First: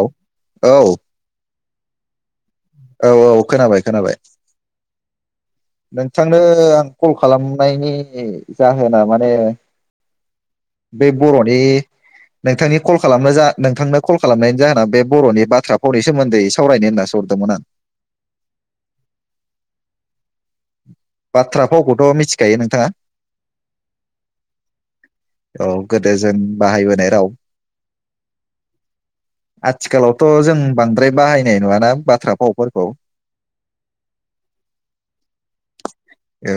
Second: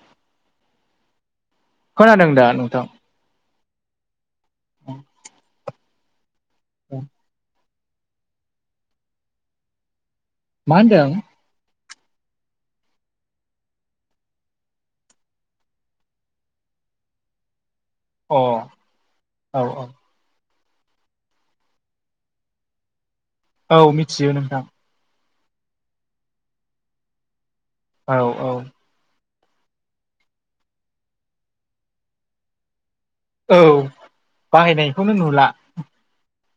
औ औ । खोनादों दा नोंथां औ औ खोनाबाय खोनाबाय [inaudible] मोन्थि थांनो आं कल खालाम नायनि जाहोना माने मा बे होनदों बर'नि नोंथांनि कल खालामनो जा नोंथांनो कल खालामनायनि जाहोनाव बे बर'नि बाथ्रा फावनि सोमोन्दै सावरायनो होनना सो हरदोंमोन आं । अ औ -औ बाथ्रा फावखौथ' मिथिखायो नोंथाङा? औ मिथियो नोंथां । औ गोदो जों बाहायबोनाय राव औ औ आथिखालावथ' जों बांद्राय बाहायनाय नुआना बाथ्रा फावफोरखौ? औ बाहायनायखौनो नुला । औ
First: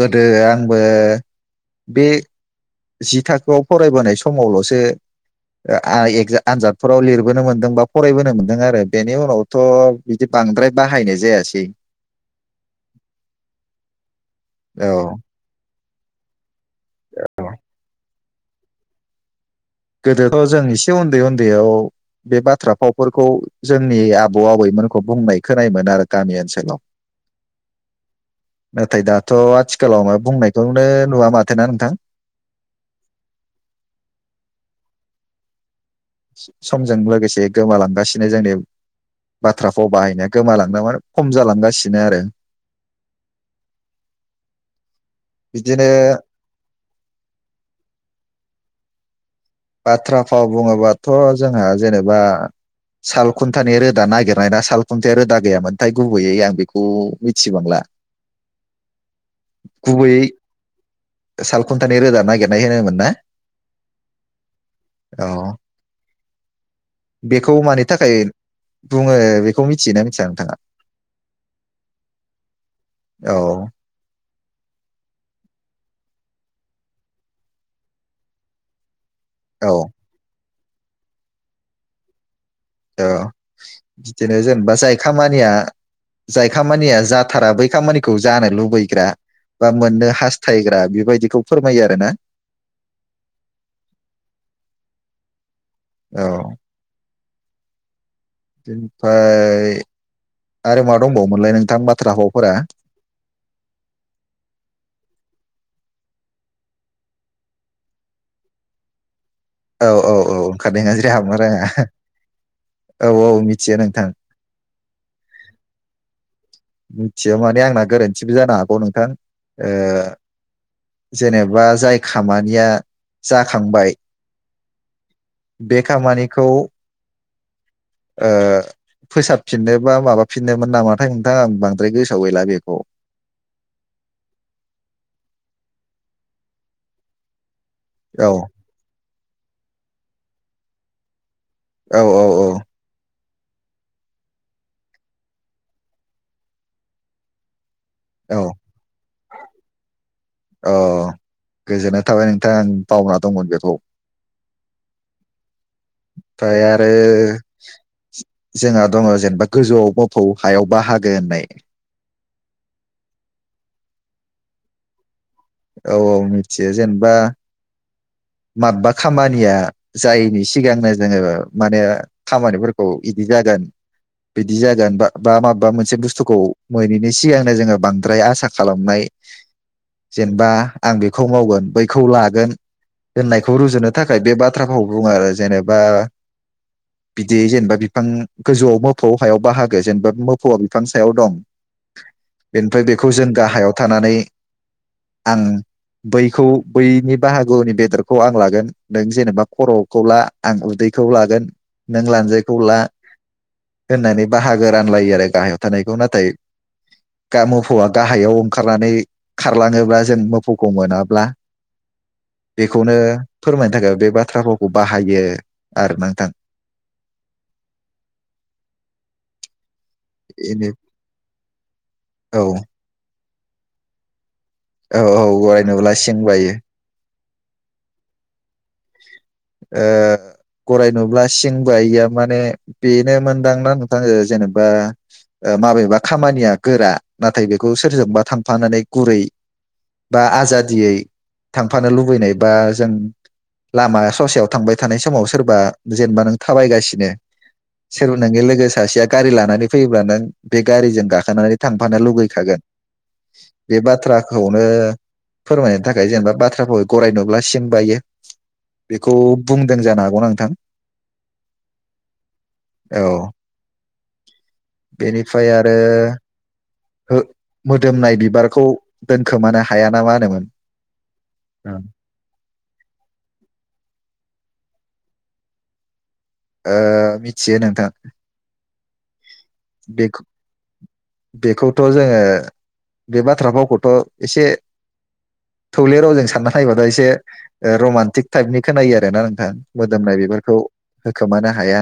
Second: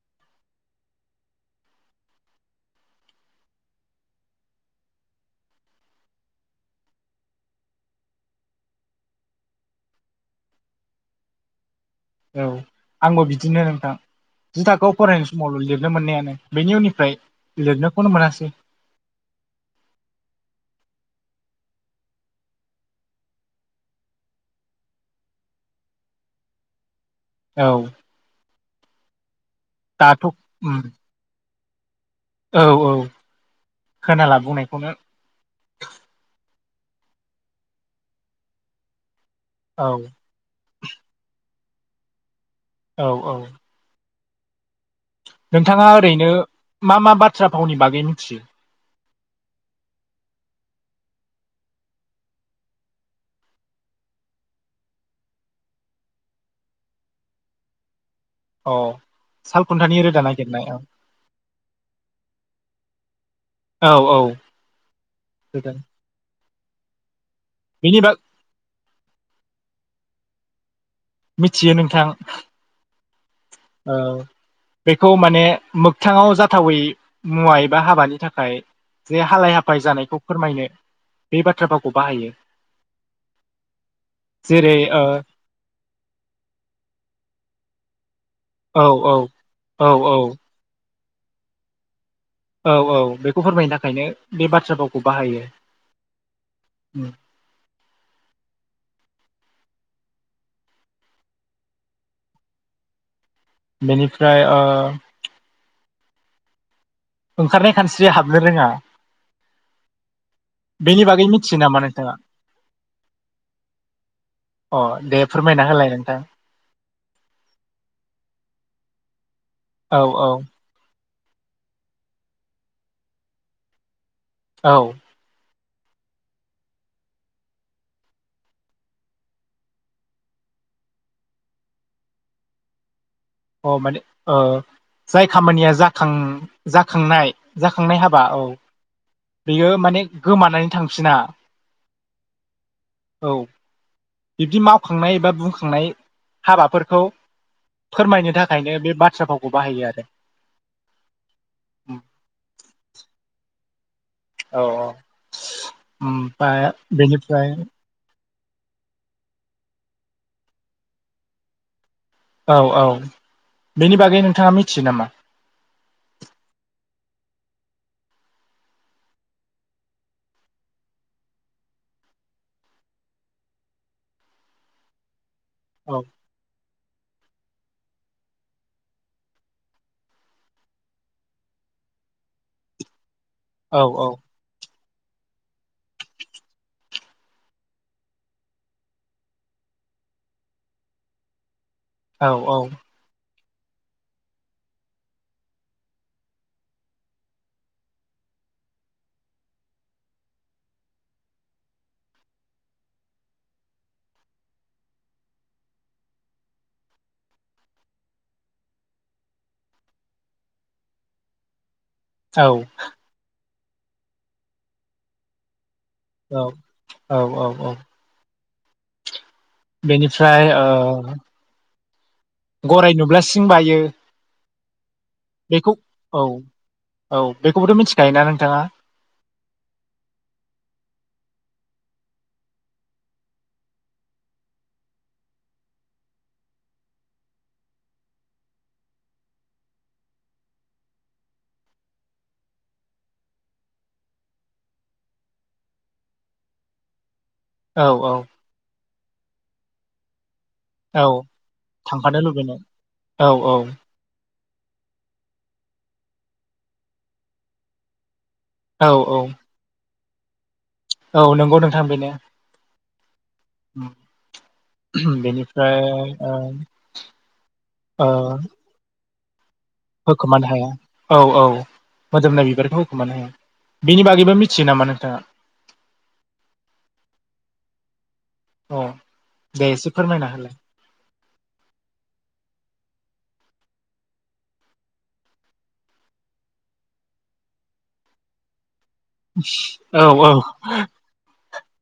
गोदो आंबो बे जि थाखोआव फरायबोनाय समावल'सो ए आनजादफोराव लिरबोनो मोनदों बा फरायबोनो मोन्दों आरो बेनि उनावथ' बिदि बांद्राय बाहायनाय जायासै । औ आंबो बिदिनो नोंथां जिु औ थाखोआव फरायनाय समावल' लिर नो मोननायानो । बेनि उननिफ्राय लिरनोखौनो मोनासै । [unintelligible] थ' जों एसे उन्दै उन्दैयाव बे बाथ्रा फावफोरखौ जोंनि आबौ आबैमोनखौ बुंनाय खोनायोमोन आरो गामि ओनसोलाव । औ नाथाय दा । थ' आथिखालाव म दाथ' उम बुंनायखौनो नुवा माथ खोनादोंना नोंथां औ औ खोनाला बुंनायखौनो समजों लोगोसे गोमालांगासिनो जोंनि औ बाथ्राफ्राव बाहायनाया गोमालांदोंमोन खम जालांगासिनो आरो औ औ बिदिनो नोंथाङा ओरैनो मा मा बाथ्रा फावनि बागै मिथियो बाथ्रा फाव बुङोबाथ' जोंहा जेनेबा सालखुन्थानि रोदा नागिरनायना सालखुन्थाया रोदा गैयामोनथाय गुबैयै आं बेखौ मिथिबांला अ सालखुन्थानि रोदा गुबैयै नागिरनाय औ सालखुन्थानि रोदा नागिरनाय होनोमोन ना? औ औ औ रोदा बेखौ मानि बेनि थाखाय बाग बुङो बेखौ मिथियोना मिथिया नोंथाङा मिथियो नोंथां औ औ बेखौ माने मोगथाङाव जाथावै मुवा एबा हाबानि थाखाय बिदिनो हालाय औ हाफाय जानायखौ फोरमायनो बे बाथ्रा भावखौ बाहायो औ बिदिनो जेनेबा जेरै जाय ओ खामानिआ जाय खामानिया जाथारा बै खामानि खौ जानो औ लुबैग्रा औ बा औ मोननो औ हास्थायग्रा बेबादि बिखौ फोरमायो आरो ना औ - औ बेखौ फोरमायनो थाखायनो बे बाथ्रा भावखौ बाहायो औ बेनिफ्राय आरो मा दंबावोमोनलाय नोंथां बाथ्रा भावफोरा बेनिफ्राय ओ ओंखारनाय खानस्रिया हाबनो रोङा औ - औ - औ ओंखारनाय बेनि खानस्रिया बागै हाबनो मिथियो नामा रोङा नोंथाङा औ - औ मिथियो नोंथां अ दे फोरमायना होलाय नोंथां मिथियो माने आंना गोरोन्थिबो जानो हागौ नोंथां ओ औ - औ जेनेबा जाय खामानिया जाखांबाय औ बे खामानिखौ ओ फोसाबफिननो बा माबाफिननोमोन नामाथाय नोंथां आं बांद्राय गोसाव गैला बेखौ अ माने ओ जाय खामानिया जाखां जाखांनाय जाखांनाय हाबा औ बेयो माने गोमानानै थांफिना औ - औ - औ औ बिब्दि मावखांनाय एबा बुंखांनाय हाबाफोरखौ फोरमायनो औ - थाखायनो बे बाथ्रा फावखौ बाहायो आरो अ गोजोननाय थाबाय नोंथां बावना दंमोन बेखौ औ अ ओमफ्राय ओमपाय आरो बेनिफ्राय जोंहा दङ जेनेबा गोजौआव मोफौ हायाव बाहागो होननाय औ - औ बेनि बागै नोंथाङा मिथियो नामा औ - औ मिथियो जेनेबा माबबा खामानिया जायैनि सिगांनो जोङो माने खामानिफोरखौ यिदि जागोन बिदि जागोन बा बा माबा मोनसे औ बुस्थुखौ मोनिनि सिगांनो जोङो बांद्राय आसा खालामनाय जेनेबा आं बेखौ मावगोन बैखौ लागोन होननायखौ औ रुजुनो औ थाखाय बे बाथ्रा भ [unintelligible] आरो जेनेबा बिदि जेनेबा बिफां गोजौआव मोफौ हायाव बाहागो जेनेबा मोफौआ बिफां सायाव दं औ बेनिफ्राय बेखौ जों गाहायाव थानानै आं बैखौ बैनि बाहागोनि बेदरखौ आं लागोन नों जेनेबा खर'खौ ला आं उदैखौ लागोन नों लानजायखौ ला होननानै बाहागो रानलायो आरो गाहायाव थानायखौ नाथाय गा मोफौआ गाहायाव ओंखारनानै खारलाङोब्ला जों मोफौखौ मोनाब्ला औ बेखौनो फोरमायनो थाखाय बे बाथ्रा भावखौ बाहायो। आरो नोंथां औ औ औ औ। बेनिफ्राय बेनो ओ औ गराय नुब्ला स सिं बायो औ औ गराय बेखौ नुब्ला सिं औ बायो। औ बेखौबोथ' मिथिखायोना नोंथाङा? ओ गराय नुब्ला सिंबायैया माने बेनो मोनदांना नोंथां जेनेबा ओ माबेबा खामानिया गोरा नाथाय बेखौ सोरजोंबा थांफानानै गुरै बा आजादियै थांफानो लुबैनाय बा जों लामा ससेयाव थांबाय थानाय समाव सोरबा जेनेबा नों थाबायगासिनो औ औ सोरबो नोंनि लोगो सासेया गारि लानानै फैयोब्ला नों बे गारिजों औ गाखोनानै थांफानो लुुबैखागोन औ औ बे बाथ्रा खौनो फोरमायनो थाखाय जेनेबा बाथ्राभावखौ गराय नुब्ला सिं बायो औ बेखौ औ बुंदों जानो हाग। गौना नोंथां। औ नंगौ नोंथां बेनो औ उम बेनिफ्राय ओ ओ दोनखोमाना होखोमानो हाया औ औ मोदोमनाय बिबारखौ होखोमानो हाया। बिनि बागैबो मिथियो नामा नोंथाङा? ओ मिथियो नोंथां औ दे एसे बे फोरमायना होलाय । बेखौथ' जोङो बे बाथ्रा फावखौथ' एसे थौले रावजों सानना नायबथाया एसे ओ रमान्टिक टाइपनि खोनायो आरोना नोंथां औ मोदोमनाय बेफोरखौ होखोमानो हाया।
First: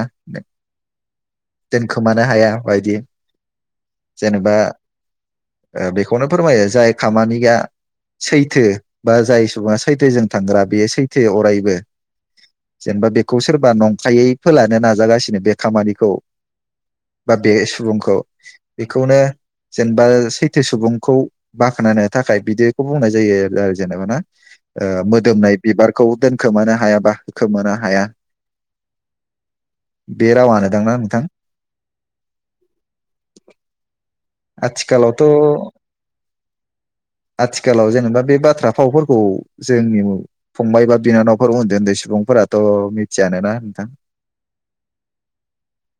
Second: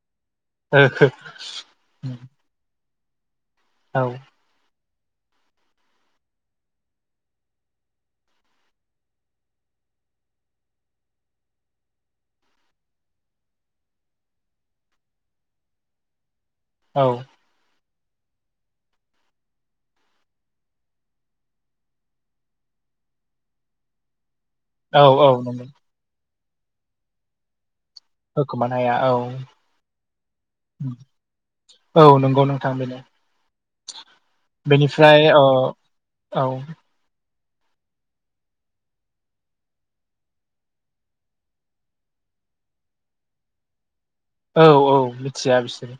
दोनखोमानो हाया। बायदि जेनेबा ओ बेखौनो फोरमायो जाय खामानिया सैथो बा जाय सुबुङा सैथोजों थांग्रा बेयो सैथो अरायबो जेनेबा बेखौ सोरबा नंखायै फोलानो नाजागासिनो बे खामानिखौ औ बा बे सुबुंखौ बेखौनो जेनेबा सैथो सुबुंखौ बाखोनायनो थाखाय बिदिखौ बुंनाय जायो आरो जेनेबा ना। ओ औ औ मोदोमनाय नंगौ बिबारखौ दोन खोमानो हायाबा खोमा हाया होखोमानो हाया औ बे रावानो दांना नोंथां? औ नंगौ नोंथां बेनो बेनिफ्राय औ आथिखालावथ' औ आथिखालाव जेनेबा बे बाथ्रा फावफोरखौ जोंनि फंबाय बा बिनानावफोर उन्दै उन्दै सुबुंफोराथ' मिथियानोना नोंथां? औ औ मिथिया बिसोरो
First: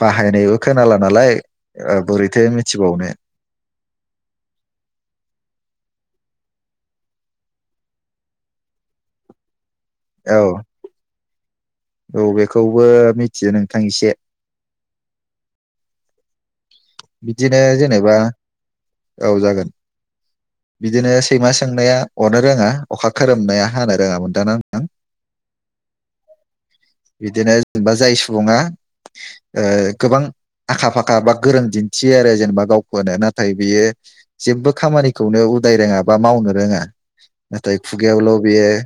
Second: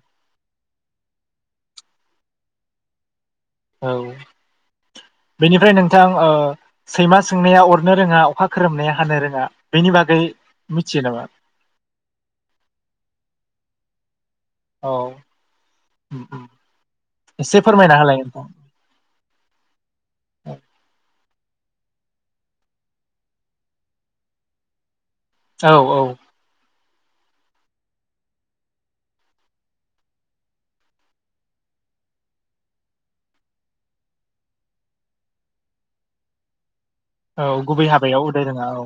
बाहायनायबो खोनाला नालाय बोरैथो मिथिबावनो औ बेनिफ्राय नोंथां ओ सैमा सोंनाया अरनो रोङा अखा खोरोमनाया हानो रोङा बेनि बागै औ मिथियो नामा? औ बेखौबो मिथियो नोंथां एसे औ बिदिनो एसे फोरमायना जेनेबा होलाय नोंथां औ जागोन बिदिनो सैमा सोंनाया अरनो रोङा अखा खोरोमनाया हानो रोङामोन दानां नों औ औ बिदिनो जेनेबा जाय सुबुङा ओ गोबां आखा फाखा बा गोरों दिन थियो आरो जेनेबा गावखौनो नाथाय बियो जेबबो खामानिखौनो उदाय रोङा बा मावनो रोङा औ नाथाय गुबै हाबायाव खुगायावल' उदाय रोङा औ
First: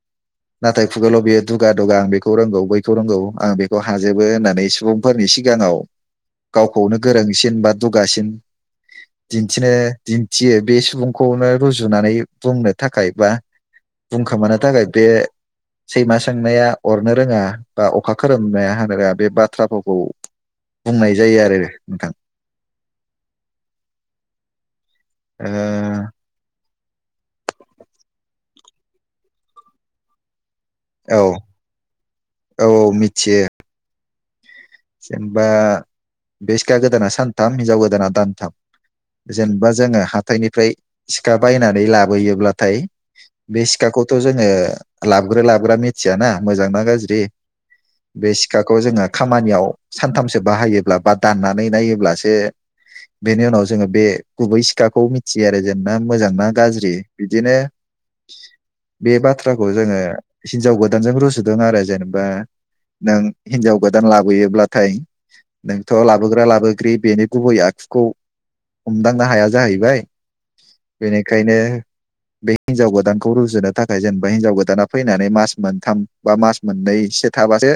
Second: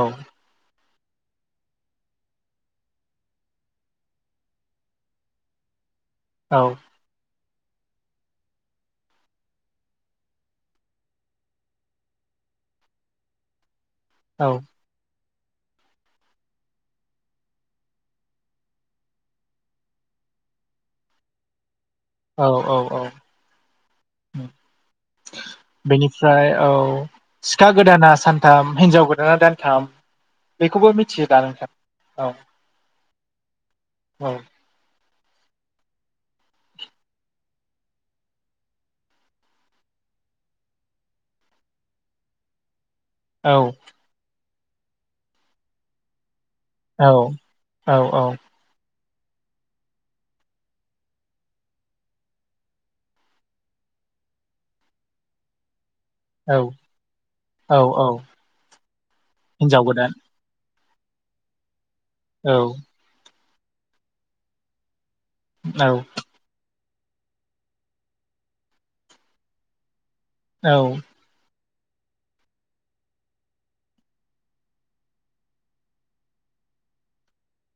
औ खुगाल' बेयो दुगा दुगा आं बेखौ रोंगौ बैखौ रोंगौ आं बेखौ हाजोबो होननानै सुबुंफोरनि सिगाङाव औ गावखौनो गोरों बा दुगासिन दिन्थिनो दिन्थियो बे सुबुंखौनो रुजुनानै बुंनो थाखाय बा बुंखोमानो थाखाय बे सैमा सोंनाया अरनो रोङा बा अखा खोरोमनाया होनो रोङा बे बाथ्राफोरखौ बुंनाय जायो आरो औ औ औ बेनिफ्राय औ सिखा गोदाना सानथाम हिनजाव गोदाना दानथाम। बेखौबो मिथियोदा नोंथां औ थियो औ जेनेबा बे सिखा गोदाना सानथाम हिनजाव गोदाना दानथाम। जेनेबा जोङो हाथायनिफ्राय सिखा बायनानै लाबोयोब्लाथाय औ बे सिखाखौथ' जोङो लाबग्रो लाबग्रा मिथियाना मोजांना गाज्रि औ औ बे सिखाखौ जोङो खामानियाव सानथामसो बाहायोब्ला बा दाननानै नायोब्लासो बेनि उनाव जोङो बे गुबै सिखाखौ मिथियो आरो जों मोजां ना औ गाज्रि बिदिनो औ औ बे बाथ्राखौ हिनजाव जोङो गोदान हिनजाव गोदान [unintelligible] बा औ नों हिनजाव गोदान लाबोयोब्ला थाय। नोंथ' औ लाबोग्रा लाबोग्रि बेनि गुबै आखुखौ हमदांनो हाया जाहैबाय। औ बेनिखायनो बे हिनजाव गोदानखौ रुजुनो थाखाय जेनेबा हिनजाव गोदाना फैनानै मास मोनथाम बा मास मोननैसो थाबासो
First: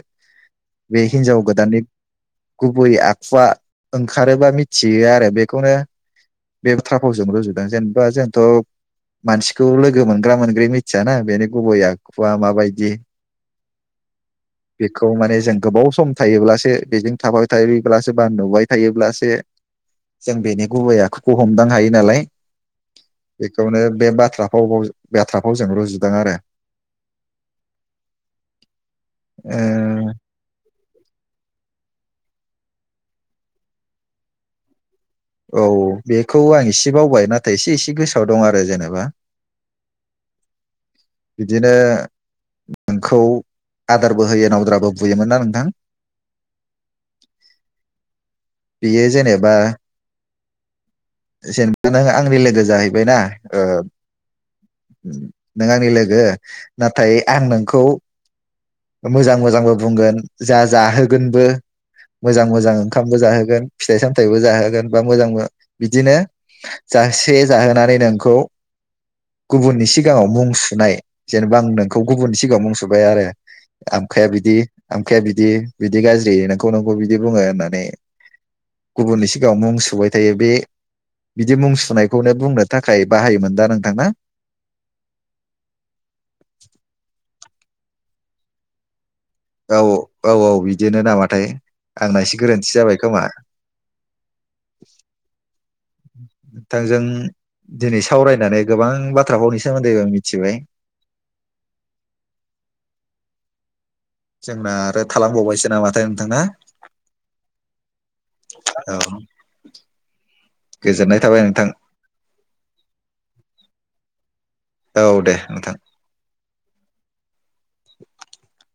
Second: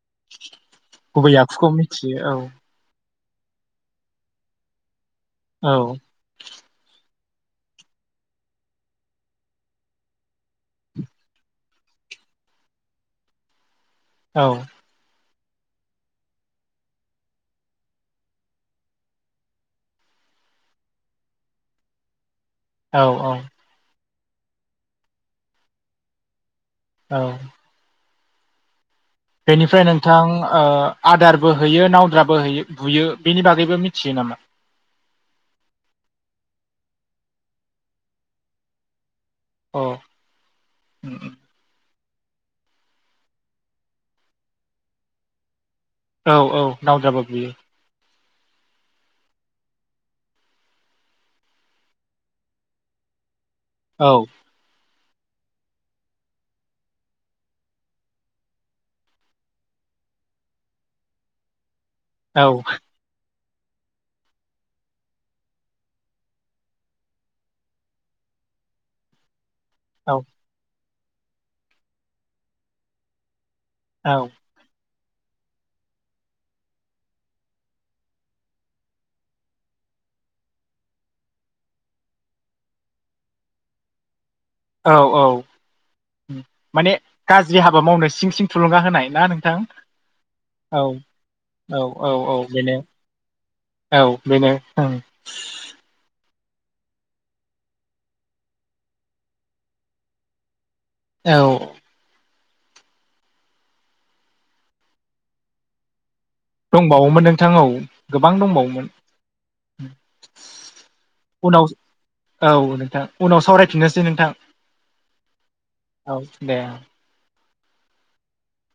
बे हिनजाव गोदाननि थियो औ। आखुवा ओंखारोबा मिथियो आरो। औ बेखौनो बे बाथ्रा फावजोंबो रुजुदों जेनेबा जोंथ' मानसिखौ लोगो मोनग्रा मोनग्रै मिथियाना बेनो गुबै आखुवा माबायदि। औ बेखौ माने जों गोबाव सम थायोब्लासो बेजों थाबाय थायोब्लासो बा नुबाय थायोब्लासो जों बेनि गुबै आखुखौ हमदां हायो नालाय। औ औ बेखौनो बे बा थ्रा फाव बाथ्राफाव जों रुजुदों आरो। औ। बेनिफ्राय ओ नोंथां ओ आदारबो होयो नावद्राबो होयो बुयो बेनि बागैबो मिथियो नामा? औ बेखौ आं इसे बावबाय नाथाय एसे एसे गोसोआव दं आरो जेनेबा अ। बिदिनो नोंखौ आदारबो होयो नावद्राबो बुयोमोन ना नोंथां। औ औ नावद्राबो बुयो। बियो जेनेबा जेनेबा नों आंनि लोगो जाहैबाय ना ओ औ नों आंनि लोगो नाथाय आं नोंखौ मोजां मोजांबो बुंगोन जा जाहोगोनबो औ मोजां मोजां ओंखामबो जाहो गोन फिथाइ सामथायबो जाहोगोन बा मोजांबो बिदिनो जासे जाहोनानै नोंखौ गुबुननि औ सिगाङाव मुं सुनाय जेनेबा आं नोंखौ गुबुननि सिगाङाव मुं सुबाय आरो आमखाया औ बिदि आमखाया बिदि बिदि गाज्रि नोंखौ नोंखौ बिदि बुङो होननानै। गुबुननि सिगाङाव मुं सुबाय थायो। बे बिदि मुं सुनायखौनो बुंनो थाखाय बाहायोमोन दा नोंथां ना? औ औ उम माने गा ज्रि हाबा मावनो सिं सिं थुलुंगा होनाय। ना नोंथां औ औ औ बिदिनो नामाथाय औ औ आंना एसे औ गोरोन्थि बेनो जाबाय खोमा औ बेनो औ। नोंथांजों दिनै सावरायनानै गोबां बाथ्राखौनि सोमोन्दै आं मिथिबाय। औ। जोंना आरो थालांबावबायसो नामाथाय। नोंथां ना दंबावोमोन नोंथां औ गोबां दंबावोमोन औ गोजोननाय थाबाय । नोंथां उनाव औ नोंथां उनाव सावरायफिननोसै नोंथां औ दे नोंथां। औ दे। [inaudible]